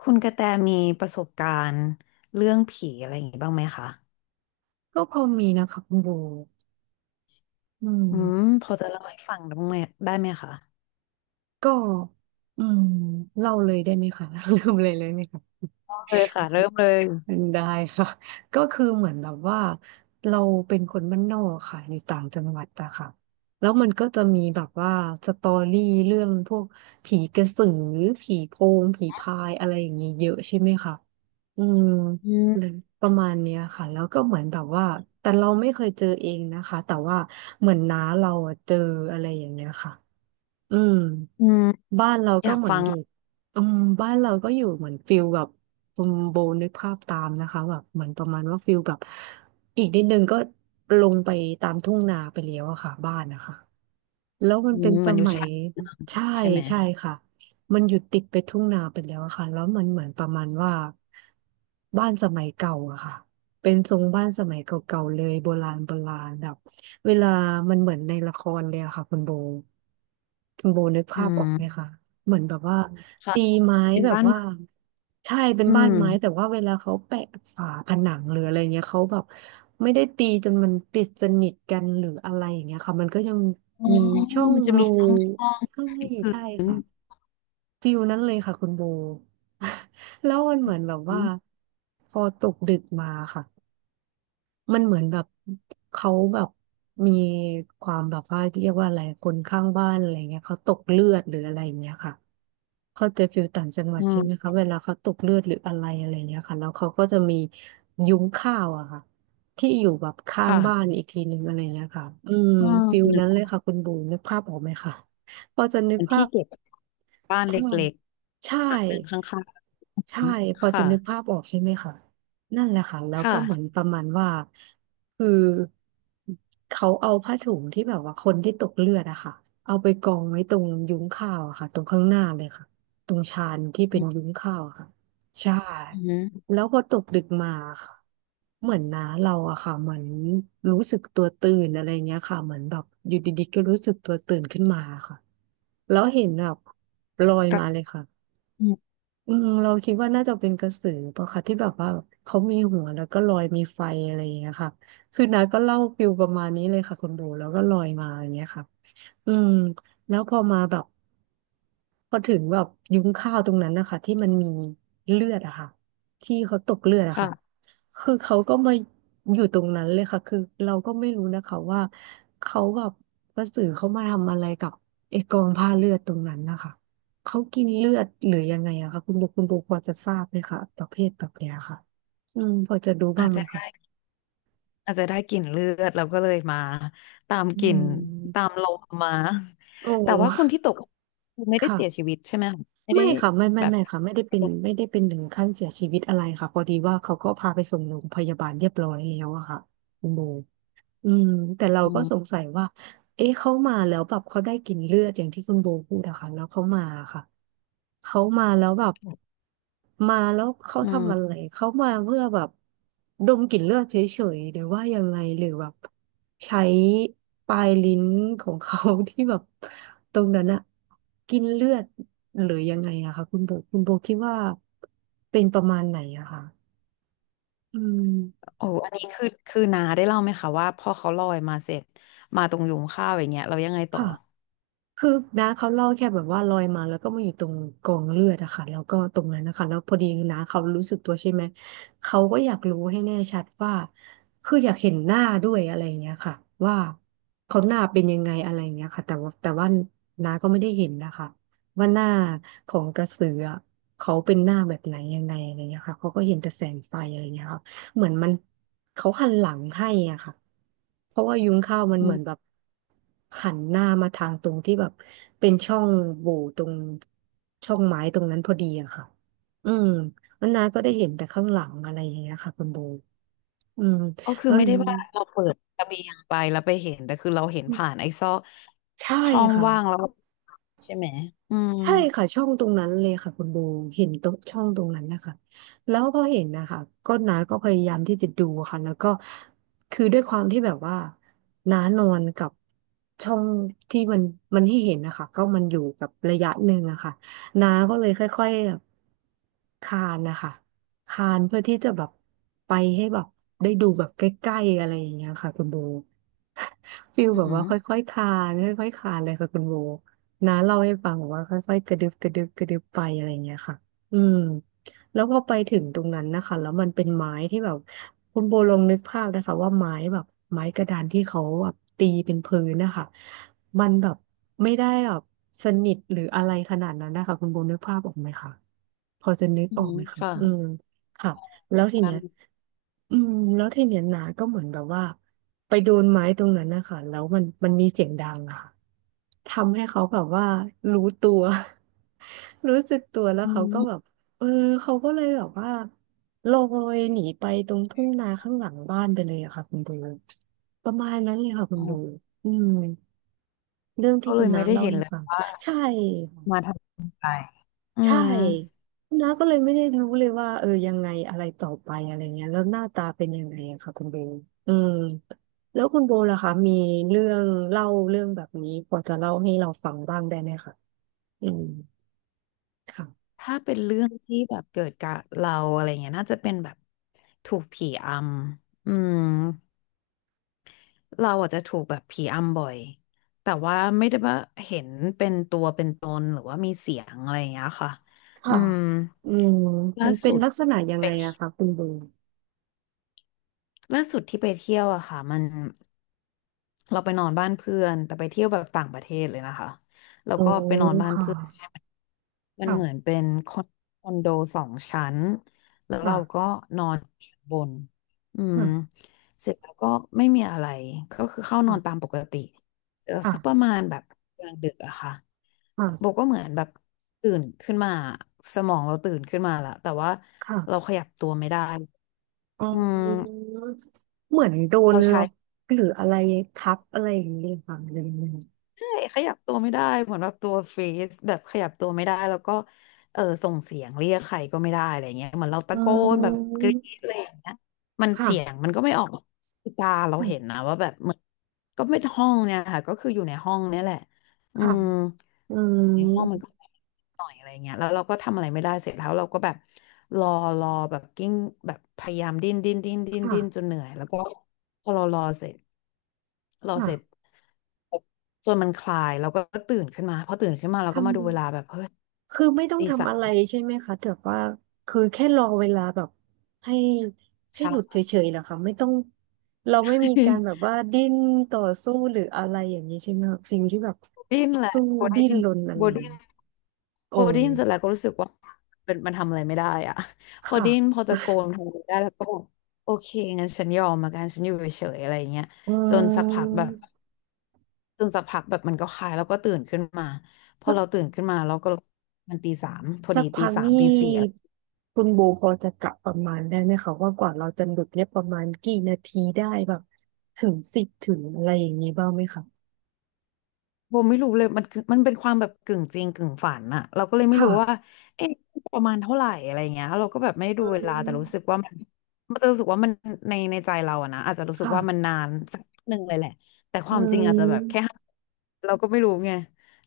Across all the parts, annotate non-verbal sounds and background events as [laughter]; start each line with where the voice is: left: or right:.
left: คุณกระแตมีประสบการณ์เรื่องผีอะไรอย่างงี้บ้างไหมคะ
right: ก็พอมีนะคะคุณโบอืม
left: อืมพอจะเล่าให้ฟังได้บ้างไหมได้ไหมคะ
right: ก็อืมเล่าเลยได้ไหมคะ [laughs] ลืมเลยเลยไหมคะ
left: เเลยค่ะเริ่มเลย
right: ได้ค่ะก็คือเหมือนแบบว่าเราเป็นคนบ้านนอกค่ะอยู่ต่างจังหวัดอะค่ะแล้วมันก็จะมีแบบว่าสตอรี่เรื่องพวกผีกระสือผีโพงผีพายอะไรอย่างนี้เยอะใช่ไหมคะอืม
left: อืม
right: เลยประมาณเนี้ยค่ะแล้วก็เหมือนแบบว่าแต่เราไม่เคยเจอเองนะคะแต่ว่าเหมือนน้าเราอะเจออะไรอย่างเงี้ยค่ะ อืม
left: อืม
right: บ้านเรา
left: อ
right: ก็
left: ยาก
right: เหมือน
left: ฟัง
right: อยู่อืมบ้านเราก็อยู่เหมือนฟิลแบบคุณโบนึกภาพตามนะคะแบบเหมือนประมาณว่าฟิลแบบอีกนิดนึงก็ลงไปตามทุ่งนาไปแล้วอะค่ะบ้านนะคะ แล้วมันเป็น
left: เห
right: ส
left: มือนอยู่
right: มัย
left: ชายหนดางนี้
right: ใช่
left: ใช่ไหม
right: ใช่ค่ะมันอยู่ติดไปทุ่งนาไปแล้วอะค่ะแล้วมันเหมือนประมาณว่าบ้านสมัยเก่าอะค่ะเป็นทรงบ้านสมัยเก่าๆเลยโบราณโบราณแบบเวลามันเหมือนในละครเลยอะค่ะคุณโบคุณโบนึก
left: อื
right: ภาพออกไหม
left: ม
right: คะ เหมือนแบบว่า
left: ค่ะ
right: ตีไม้
left: เป็น
right: แบบ
left: บ้าน
right: ว่า
left: ไม้
right: ใช่เป็น
left: อื
right: บ้าน
left: ม
right: ไม้แต่ว่าเวลาเขาแปะฝาผนังหรืออะไรเงี้ยเขาแบบไม่ได้ตีจนมันติดสนิทกันหรืออะไรอย่างเงี้ยค่ะมันก็ยัง
left: อ๋อ
right: มีช่อง
left: มันจะมี
right: รู
left: ช่องช่อง
right: ใช่
left: พื้
right: ใช่
left: น
right: ค่ะฟิลนั้นเลยค่ะคุณโบ [laughs] แล้วมันเหมือนแบบ
left: อื
right: ว่า
left: ม
right: พอตกดึกมาค่ะมันเหมือนแบบเขาแบบมีความแบบว่าเรียกว่าอะไรคนข้างบ้านอะไรเงี้ยเขาตกเลือดหรืออะไรอย่างเงี้ยค่ะ เข้าใจฟิลต่างจังหวั
left: อื
right: ดใช่ไหม
left: ม
right: คะเวลาเขาตกเลือดหรืออะไรอะไรเนี้ยค่ะแล้วเขาก็จะมียุ้งข้าวอะค่ะที่อยู่แบบข้างบ้าน
left: ค่ะ
right: อีกทีหนึ่งอะไรเนี้ยค่ะอืม
left: อ่า
right: ฟิล
left: หนึ่
right: นั้นเลย
left: ง
right: ค่ะคุณบูมนึกภาพออกไหมคะพอจะนึ
left: เห
right: ก
left: มือน
right: ภา
left: ที่
right: พ
left: เก็บบ้านเล
right: ใช่
left: ็ก
right: ใช่
left: ๆหลังหนึ่งข้าง
right: ใช่พอ
left: ๆ
right: จะ
left: ค่ะ
right: นึกภาพออกใช่ไหมคะนั่นแหละค่ะแล้วก็เหมือน
left: ค่ะ
right: ประมาณว่าคือเขาเอาผ้าถุงที่แบบว่าคนที่ตกเลือดอะค่ะเอาไปกองไว้ตรงยุ้งข้าวอะค่ะตรงข้างหน้าเลยค่ะตรงชานที่
left: อื
right: เป็น
left: ม
right: ยุ้งข้าวอะค่ะใช่
left: อืม
right: แล้วพอตกดึกมาค่ะเหมือนนะเราอะค่ะเหมือนรู้สึกตัวตื่นอะไรเงี้ยค่ะเหมือนแบบอยู่ดีๆก็รู้สึกตัวตื่นขึ้นมาค่ะ แล้วเห็นแบบลอย
left: ก็
right: มาเลยค่ะ
left: อืม
right: อืมเราคิดว่าน่าจะเป็นกระสือปะคะที่แบบว่าเขามีหัวแล้วก็ลอยมีไฟอะไรอย่างเงี้ยค่ะ คือน้าก็เล่าฟิลประมาณนี้เลยค่ะคุณโบแล้วก็ลอยมาอย่างเงี้ยค่ะอืมแล้วพอมาแบบ พอถึงแบบยุ้งข้าวตรงนั้นนะคะที่มันมีเลือดอะค่ะที่เขาตกเลือดอะค่ะ
left: ค่ะ
right: คือเขาก็มาอยู่ตรงนั้นเลยค่ะคือเราก็ไม่รู้นะคะว่าเขาแบบกระสือเขามาทำอะไรกับไอ้กองผ้าเลือดตรงนั้นนะคะเขากินเลือดหรือยังไงอะคะคุณโบคุณโบพอจะทราบไหมคะประเภทแบบเนี้ยค่ะอืมพอจะรู้บ้า
left: อา
right: ง
left: จ
right: ไหม
left: จะ
right: คะ
left: ได้ อาจจะได้กลิ่นเลือดเราก็เลยมาตาม
right: อื
left: กลิ่นตา
right: ม
left: มลมมา
right: โอ้
left: แต่
right: [laughs]
left: ว่าคนที่ตกคือไม่ได้
right: ค่ะ
left: เสียชีวิตใช่ไหมคะไม่
right: ไม่
left: ได้
right: ค่ะไม่ไม่
left: แบบ
right: ไม่ค่ะไม่ได้เป็นไม่ได้เป็นถึงขั้นเสียชีวิตอะไรค่ะพอดีว่าเขาก็พาไปส่งโรงพยาบาลเรียบร้อยแล้วอะค่ะคุณโบ อืมแต่เรา
left: อื
right: ก็สง
left: ม
right: สัยว่าเอ๊ะเขามาแล้วแบบเขาได้กลิ่นเลือดอย่างที่คุณโบพูดอะค่ะแล้วเขามาค่ะเขามาแล้วแบบมาแล้วเขา
left: อื
right: ทำอะไร
left: ม
right: เขามาเพื่อแบบดมกลิ่นเลือดเฉยๆหรือว่ายังไงหรือแบบใช้ปลายลิ้นของเขา [laughs] ที่แบบตรงนั้นอะกินเลือดหรือยังไงอะค่ะคุณโบคุณโบคิดว่าเป็นประมาณไหนอะค่ะอืม
left: โอ้อันนี้คือคือนาได้เล่าไหมคะว่าพอเขาลอยมาเสร็จมาตรงยุงข้าวอย่างเงี้ยเรายังไงต่อ
right: ค่ะ คือน้าเขาเล่าแค่แบบว่าลอยมาแล้วก็มาอยู่ตรงกองเลือดอะค่ะแล้วก็ตรงนั้นนะคะแล้วพอดีน้าเขารู้สึกตัวใช่ไหมเขาก็อยากรู้ให้แน่ชัดว่าคืออยากเห็นหน้าด้วยอะไรอย่างเงี้ยค่ะว่าเขาหน้าเป็นยังไงอะไรอย่างเงี้ยค่ะแต่ว่าน้าก็ไม่ได้เห็นนะคะว่าหน้าของกระสืออะเขาเป็นหน้าแบบไหนยังไงอะไรอย่างเงี้ยค่ะเขาก็เห็นแต่แสงไฟอะไรอย่างเงี้ยค่ะ เหมือนมันเขาหันหลังให้อ่ะค่ะเพราะว่ายุ้งข้าวมัน
left: อื
right: เหมือนแบบ
left: ม
right: หันหน้ามาทางตรงที่แบบเป็นช่องโหว่ตรงช่องไม้ตรงนั้นพอดีอะค่ะอืมแล้วน้าก็ได้เห็นแต่ข้างหลังอะไรอย่างเงี้ยค่ะคุณโบอืม
left: ก็คือ
right: แล้ว
left: ไม่ได้ว่าเราเปิดระเบียงไปแล้วไปเห็นแต่คือเราเห็นผ่านไอ้ซอก
right: ใช่
left: ช่อง
right: ค่ะ
left: ว่างแล้วใช่ไหมอืม
right: ใช่ค่ะช่องตรงนั้นเลยค่ะคุณโบเห็นตรงช่องตรงนั้นนะคะแล้วพอเห็นนะคะน้าก็พยายามที่จะดูค่ะแล้วก็คือด้วยความที่แบบว่าน้านอนกับช่องที่มันให้เห็นนะคะก็มันอยู่กับระยะหนึ่งอะค่ะน้าก็เลยค่อยๆแบบคานนะคะคานเพื่อที่จะแบบไปให้แบบได้ดูแบบใกล้ๆอะไรอย่างเงี้ยค่ะคุณโบ [laughs] ฟิล
left: อื
right: แบ
left: อ
right: บ
left: หื
right: ว่า
left: อ
right: ค่อยๆคานค่อยๆคานเลยค่ะคุณโบ น้าเล่าให้ฟังบอกว่าค่อยๆกระดึบกระดึบกระดึบไปอะไรเงี้ยค่ะอืมแล้วพอไปถึงตรงนั้นนะคะแล้วมันเป็นไม้ที่แบบคุณโบลองนึกภาพนะคะว่าไม้แบบไม้กระดานที่เขาแบบตีเป็นพื้นนะคะมันแบบไม่ได้แบบสนิทหรืออะไรขนาดนั้นนะคะคุณโบนึกภาพออกไหมคะพอจะนึก
left: อือ
right: ออก
left: หือ
right: ไหมคะ
left: ค่ะ
right: อืมค่ะ แล้วที
left: กา
right: เนี้
left: ร
right: ยอืมแล้วทีเนี้ยนาก็เหมือนแบบว่าไปโดนไม้ตรงนั้นนะคะแล้วมันมีเสียงดังอะค่ะทำให้เขาแบบว่ารู้ตัว [laughs] รู้สึกตัวแล้ว
left: อื
right: เขาก็แบ
left: ม
right: บเออเขาก็เลยแบบว่าลอยหนีไปตรงทุ่งนาข้างหลังบ้านไปเลยอะค่ะคุณโบประมาณนั้นเลยค่ะคุ
left: อ๋
right: ณ
left: อ
right: โบอืมเรื่อง
left: ก็
right: ที่
left: เล
right: คุณ
left: ยไม่
right: น้า
left: ได้
right: เล่า
left: เห็น
right: ให้
left: เลย
right: ฟัง
left: ว่า
right: ใช่
left: มาทำอะไรอื
right: ใช่
left: ม
right: น้าก็เลยไม่ได้รู้เลยว่าเออยังไงอะไรต่อไปอะไรเงี้ยแล้วหน้าตาเป็นยังไงอะค่ะคุณโบลอืมแล้วคุณโบล่ะคะมีเรื่องเล่าเรื่องแบบนี้พอจะเล่าให้เราฟังบ้างได้ไหมคะอืมค่ะ
left: ถ้าเป็นเรื่องที่แบบเกิดกับเราอะไรเงี้ยน่าจะเป็นแบบถูกผีอำเราอาจจะถูกแบบผีอำบ่อยแต่ว่าไม่ได้ว่าเห็นเป็นตัวเป็นตนหรือว่ามีเสียงอะไรอย่างเงี้ยค่ะอื
right: ค่ะ
left: ม
right: อืมมั
left: ล่า
right: นเป็น
left: สุด
right: ลักษณะยัง
left: ไป
right: ไง
left: เที่
right: อะ
left: ย
right: คะ
left: ว
right: คุณโบ
left: ล่าสุดที่ไปเที่ยวอะค่ะมันเราไปนอนบ้านเพื่อนแต่ไปเที่ยวแบบต่างประเทศเลยนะคะแล้ว
right: อ๋อ
left: ก็ไปนอนบ้าน
right: ค่ะ
left: เพื่อนใช่ไหมมัน
right: ค่ะ
left: เหมือนเป็นคอนโด2 ชั้นแล้วเรา
right: ค่ะ
left: ก็นอนชั้นบนอืมเสร็จแล้วก็ไม่มีอะไรก็คือเข้านอ
right: ค่ะ
left: นตามปกติ
right: ค่ะ
left: สักประ
right: ค่ะ
left: มาณแบบกลางดึกอะค่ะโบ
right: ค่ะ
left: ก็เหมือนแบบตื่นขึ้นมาสมองเราตื่นขึ้นมาละแต่ว่าเรา
right: ค่ะ
left: ขยับตัวไม่ได้
right: อ๋
left: อื
right: อ
left: ม
right: เหมือนโดน
left: เรา
right: ล็
left: ใช้
right: อกหรืออะไรทับอะไรอย่างนี้เลยค่ะหรือยังไง
left: ขยับตัวไม่ได้เหมือนแบบตัวฟรีซแบบขยับตัวไม่ได้แล้วก็ส่งเสียงเรียกใครก็ไม่ได้อะไรเงี้ยเหมือนเรา
right: อื
left: ตะโกนแบบกรี๊
right: ม
left: ดอะไรอย่างเงี้ยมันเสียง
right: ค่ะ
left: มันก็ไม่ออกคือตาเราเห็นนะ
right: ค่ะ
left: ว่าแบบเหมือนก็ไม่ห้องเนี่ยค่ะก็คืออยู่ในห้องเนี่ยแหละอื
right: ค่ะ
left: ม
right: อื
left: ในห้องมัน
right: ม
left: ก็หน่อยอะไรเงี้ยแล้วเราก็ทำอะไรไม่ได้เสร็จแล้วเราก็แบบรอรอแบบกิ้งแบบพยายามดิ้นดิ้นดิ้นดิ้น
right: ค่ะ
left: ดิ้นจนเหนื่อยแล้วก็พอเรารอเสร็จรอเสร็จ
right: ค่ะ
left: จนมันคลายเราก็ตื่นขึ้นมาพอตื่นขึ้นมาเรา
right: ทำ
left: ก็มาดูเวลาแบบเฮ้ย
right: คือไม่ต้อง
left: ตีสา
right: ทำอะไร
left: ม
right: ใช่ไหมคะแต่ว่าคือแค่รอเวลาแบบให้ให้
left: เช้า
right: หลุดเฉยๆเหรอคะไม่ต้องเราไม่มีการแบบว่าดิ้นต่อสู้หรืออะไรอย่างนี้ใช่ไหมคะสิ่งที่แบบ
left: [laughs] ดิ้นแหละ
right: สู้
left: โบ
right: ดิ้
left: ดิ้
right: น
left: น
right: รนอะไร
left: โบ
right: อย่าง
left: ดิ้น
right: นี้โอ้
left: พอได้ยินเสร็จแล้วก็รู้สึกว่าเป็นมันทำอะไรไม่ได้อะ [laughs] พอ
right: ค่ะ
left: ไดยินพอตะโกนพออะไรได้แล้วก็แบอกโอเคงั้นฉันยอมมากันฉันอยู่เฉยๆอะไรอย่างเงี้ย
right: อื
left: จนสักพักแบบ
right: ม
left: จนสักพักแบบมันก็คลายแล้วก็ตื่นขึ้นมาพอเราตื่นขึ้นมาเราก็รู้มันตีสามพอ
right: สั
left: ดี
right: ก
left: ตี
right: พัก
left: สาม
right: นี่
left: ตีสี่
right: คุณโบพอจะกะประมาณได้ไหมคะว่ากว่าเราจะหลุดเนี่ยประมาณกี่นาทีได้แบบถึงสิบถึงอะไรอย่างนี้บ้างไหมคะ
left: โบไม่รู้เลยมันคือมันเป็นความแบบกึ่งจริงกึ่งฝันอะเราก็เลยไม่
right: ค่ะ
left: รู้ว่าเอ๊ะประมาณเท่าไหร่อะไรเงี้ยเราก็แบบไม่ได้
right: อื
left: ดูเวลาแต่รู้สึก
right: ม
left: ว่ามันมันจะรู้สึกว่ามันในในใจเราอะนะอาจจะรู้สึก
right: ค่ะ
left: ว่ามันนานสักหนึ่งเลยแหละแต่ค
right: อื
left: วามจริงอาจจะแบบแค่
right: ม
left: ห้าเราก็ไม่รู้ไง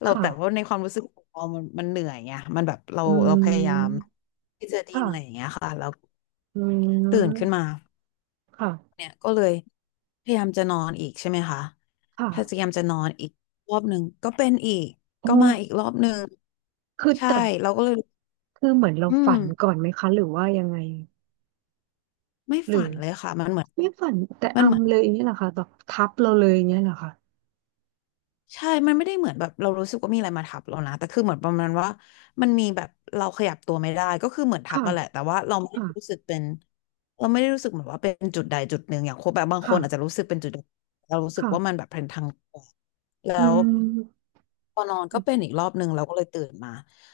left: เรา
right: ค่ะ
left: แต่ว่าในความรู้สึกของเรามันมันเหนื่อยไงมันแบบเรา
right: อื
left: เราพยายาม
right: ม
left: ที่จะดิ้น
right: ค่ะ
left: อะไรอย่างเงี้ยค่ะเรา
right: อื
left: ตื่นขึ้นมา
right: มค่ะ
left: เนี่ยก็เลยพยายามจะนอนอีกใช่ไหมคะ
right: ค่ะ
left: พยายามจะนอนอีกรอบหนึ่งก็เป็นอีก
right: เอ
left: ก็มาอี
right: อ
left: กรอบหนึ่ง
right: คือ
left: ใช่
right: แต่
left: เราก็เลย
right: คือเหมือนเรา
left: อื
right: ฝั
left: ม
right: นก่อนไหมคะหรือว่ายังไง
left: ไม่
right: หรือ
left: ฝันเลยค่ะมันเหมือน
right: ไม่ฝันแต่
left: มันเหมือน
right: อำเลยอย่างนี้ยเหรอคะแบบทับเราเลยอย่างนี้ยเหรอคะ
left: ใช่มันไม่ได้เหมือนแบบเรารู้สึกว่ามีอะไรมาทับเรานะแต่คือเหมือนประมาณว่ามันมีแบบเราขยับตัวไม่ได้ก็คือเหมือนทับ
right: ค่ะ
left: มาแหละแต่ว่าเราไม่
right: ค่ะ
left: ได้รู้สึกเป็นเราไม่ได้รู้สึกเหมือนว่าเป็นจุดใดจุดหนึ่งอย่างคนแบบบางค
right: ค่ะ
left: นอาจจะรู้สึกเป็นจุดใดเรารู้สึก
right: ค่ะ
left: ว่ามันแบบเป็นทาง
right: อื
left: แล้ว
right: ม
left: พอนอนก็เป็นอีกรอบหนึ่งเราก็เลยตื่นมา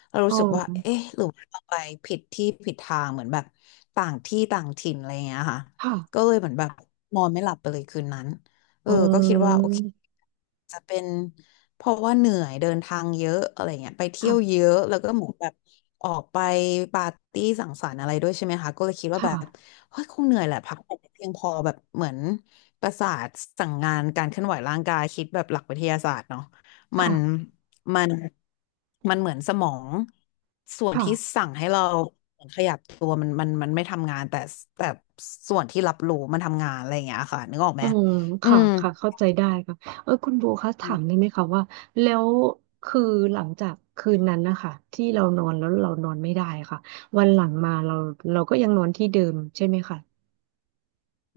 left: เรา
right: อ๋
left: รู้
right: อ
left: สึกว่าเอ๊ะหรือว่าเราไปผิดที่ผิดทางเหมือนแบบต่างที่ต่างถิ่นอะไรอย่างเงี้ยค่ะ
right: ค่ะ
left: ก็เลยเหมือนแบบนอนไม่หลับไปเลยคืนนั้นเอ
right: อ๋
left: อก็คิดว่า
right: อ
left: โอเคจะเป็นเพราะว่าเหนื่อยเดินทางเยอะอะไรเงี้ยไปเที่ยวเย
right: ค่ะ
left: อะแล้วก็เหมือนแบบออกไปปาร์ตี้สังสรรค์อะไรด้วยใช่ไหมคะก็เลยคิดว่าแบบ
right: ค่ะ
left: เฮ้ยคงเหนื่อยแหละพักผ่อนไม่เพียงพอแบบเหมือนประสาทสั่งงานการเคลื่อนไหวร่างกายคิดแบบหลักวิทยาศาสตร์เนาะ มั
right: ค่ะ
left: นมันมันเหมือนสมองส่วนที่
right: ค่ะ
left: สั่งให้เราขยับตัวมันไม่ทำงานแต่ส่วนที่รับรู้มันทำงานอะไรอย่างเงี้ยค่ะนึกออกไห
right: อื
left: ม
right: ม
left: อื
right: ค่ะ
left: ม
right: ค่ะเข้าใจได้ค่ะเออคุณโบคะถามได้ไหมคะว่าแล้วคือหลังจากคืนนั้นนะคะที่เรานอนแล้วเรานอนไม่ได้ค่ะวันหลังมาเราก็ยังนอนที่เดิมใช่ไหมคะ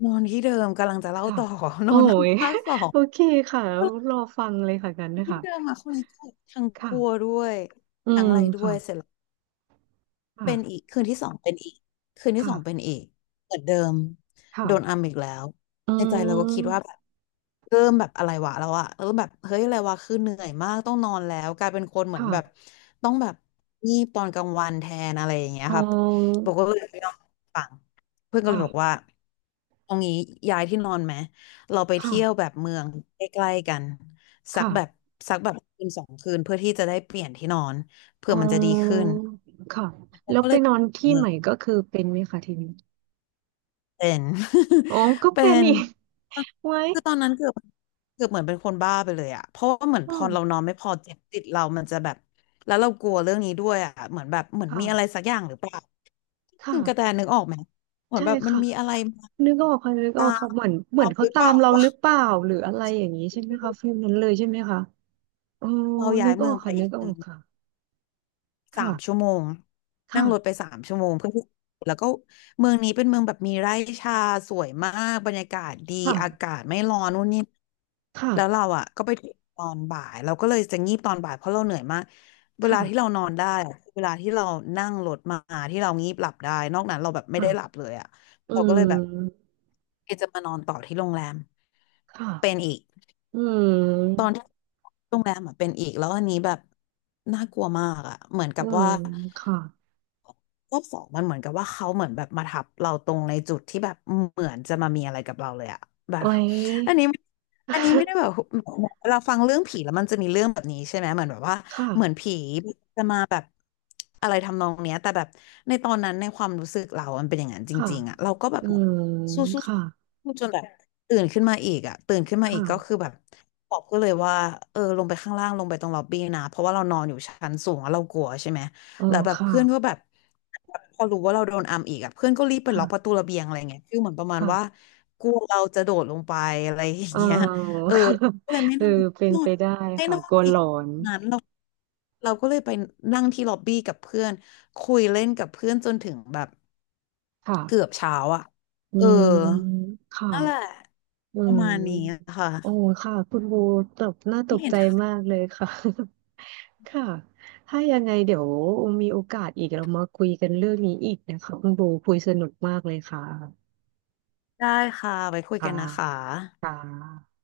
left: นอนที่เดิมกำลังจะเล่า
right: ค่ะ
left: ต่อ [laughs] น
right: โอ้
left: อน
right: ย
left: ข้างสอ
right: [laughs]
left: ง
right: โอเคค่ะรอฟังเลยค่ะกันนะ
left: ที่
right: คะ
left: เดิมอะคนนี้ทั้งกลัว
right: ค่ะ
left: ด้วย
right: อื
left: ทั้ง
right: ม
left: อะไรด้ว
right: ค่ะ
left: ยเสร็จ เป็นอี
right: ค่ะ
left: กคืนที่สองเป็นอีกคืนที่สอง
right: ค่ะ
left: เป็นอีกเหมือนเดิมโดนอัม
right: ค่ะ
left: อีกแล้ว
right: อื
left: ในใจเราก็คิดว่าแบ
right: ม
left: บเริ่มแบบอะไรวะแล้วอะเริ่มแบบเฮ้ยอะไรวะคือเหนื่อยมากต้องนอนแล้วกลายเป็นคนเหมือนแบบ
right: ค่ะ
left: ต้องแบบงีบตอนกลางวันแทนอะไรอย่างเงี้ย
right: อ๋
left: ครับ
right: อ
left: บอกว่าเลยไม่ยอมฟังเพื่อนก็เลยบอก
right: ค่ะ
left: ว่าเอางี้ย้ายที่นอนไหมเราไป
right: ค่ะ
left: เที่ยวแบบเมืองใกล้ๆกันสักแบบ
right: ค่ะ
left: สักแบบคืนสองคืนเพื่อที่จะได้เปลี่ยนที่นอนเพื่
right: อ๋
left: อมันจะดีขึ้
right: อ
left: น
right: ค่ะ
left: เรา
right: แล้ว
left: ก็
right: ไป
left: เลย
right: นอนที่
left: เมือ
right: ให
left: ง
right: ม่ก็คือเป็นไหมคะทีนี้
left: เป็น [laughs]
right: อ๋อก็
left: เป็
right: เป็น
left: น
right: อีก [laughs] ไว้
left: คือตอนนั้นเกือบเกือบเหมือนเป็นคนบ้าไปเลยอะเพราะว่าเหมือน
right: อ๋
left: พอเรา
right: อ
left: นอนไม่พอเจ็บติดเรามันจะแบบแล้วเรากลัวเรื่องนี้ด้วยอะเหมือนแบบเหมือนมีอะไร
right: ค่ะ
left: สักอย่างหรือเปล่าคือกระแต
right: ค่ะ
left: นึกออกไหมเหมือน
right: ใช่
left: แบบมัน
right: ค่ะ
left: มีอะไรมา
right: นึกออกค่ะนึกอ
left: ตา
right: อกค่ะ
left: ม
right: เหมือนเหมือ
left: เรา
right: น
left: ห
right: เขา
left: รือ
right: ตา
left: เปล่า
right: มเราหรือเปล่าหรืออะไรอย่างนี้ใช่ไหมคะฟิลนั้นเลยใช่ไหมคะอ๋อ
left: เราย้า
right: นึ
left: ย
right: กอ
left: เมื
right: อ
left: อง
right: ก
left: ไป
right: ค่ะ
left: อี
right: นึ
left: ก
right: กออกค่ะ
left: สามชั่ว
right: ค่ะ
left: โมงนั่
right: ค่ะ
left: งรถไปสามชั่วโมงเพื่อที่แล้วก็เมืองนี้เป็นเมืองแบบมีไร่ชาสวยมากบรรยากาศดีอากา
right: ค่ะ
left: ศไม่ร้อนนู่นนี่
right: ค่ะ
left: แล้วเราอ่ะก็ไปถึงตอนบ่ายเราก็เลยจะงีบตอนบ่ายเพราะเราเหนื่อยมากเวลาที่เรา
right: ค่ะ
left: นอนได้อะคือเวลาที่เรานั่งรถมาที่เรางีบหลับได้นอกนั้นเราแบบไม่ได้หลับ
right: ค่ะ
left: เลยอ่ะ
right: อื
left: เราก็เลยแบบ
right: ม
left: เอจะมานอนต่อที่โรงแรม
right: ค่ะ
left: เป็นอีก
right: อื
left: ตอน
right: ม
left: ที่โรงแรมอ่ะเป็นอีกแล้วอันนี้แบบน่ากลัวมากอ่ะเหมือน
right: อื
left: กับ
right: ม
left: ว่า
right: ค่ะ
left: รอบสองมันเหมือนกับว่าเขาเหมือนแบบมาทับเราตรงในจุดที่แบบเหมือนจะมามีอะไรกับเราเลยอะแบบ
right: ไว้
left: อันนี้อันนี้ไม่ได้แบบ
right: [laughs]
left: เราฟังเรื่องผีแล้วมันจะมีเรื่องแบบนี้ใช่ไหมเหมือนแบบว่าเหมือน
right: ค่ะ
left: ผีจะมาแบบอะไรทำนองเนี้ยแต่แบบในตอนนั้นในความรู้สึกเรามันเป็นอย่างนั้นจ
right: ค่ะ
left: ริงๆอะเราก็แบบ
right: อืม
left: สู้
right: ค่ะ
left: ๆสู้จนแบบตื่นขึ้นมาอีกอะตื่นขึ้นมา
right: ค
left: อีกก็คือ
right: ่ะ
left: แบบบอกก็เลยว่าเออลงไปข้างล่างลงไปตรงล็อบบี้นะเพราะว่าเรานอนอยู่ชั้นสูงแล้วเรากลัวใช่ไหม
right: เออ
left: แล้วแบบ
right: ค่ะ
left: เพื่อนก็แบบ พอรู้ว่าเราโดนอัมอีกอะเพื่อนก็รีบไปล็อกประตู
right: ค่ะ
left: ระเบียงอะไรเงี้ยคือเหมือนประมาณว่า
right: ค่ะ
left: กลัวเราจะโดดลงไปอะไรอย่า
right: เอ
left: ง
right: อ
left: เงี้ยเออ
right: [laughs] ค่ะ
left: ก็เลยไม่
right: เออ
left: นอน
right: เป็น
left: นอ
right: ไป
left: น
right: ได้
left: ให้
right: ค่ะ
left: นอ
right: ก
left: น
right: ลัวห
left: อี
right: ล
left: ก
right: อน
left: นั้นเราเราก็เลยไปนั่งที่ล็อบบี้กับเพื่อนคุยเล่นกับเพื่อนจนถึงแบบ
right: ค่ะ
left: เกือบเช้าอ่ะ
right: อื
left: เออ
right: มค่ะ
left: นั่นแหละ
right: อื
left: ประมาณนี้อะ
right: ม
left: ค่ะ
right: โอ้ค่ะคุณบูตกน่าต
left: ไ่
right: ก
left: เห็น
right: ใจมากเลยค่ะ [laughs] ค่ะถ้ายังไงเดี๋ยวมีโอกาสอีกเรามาคุยกันเรื่องนี้อีกนะคะคุณบูคุยสนุกมากเลยค่ะ
left: ได้ค่ะไว้คุย
right: ค่ะ
left: กันนะคะ
right: ค่ะ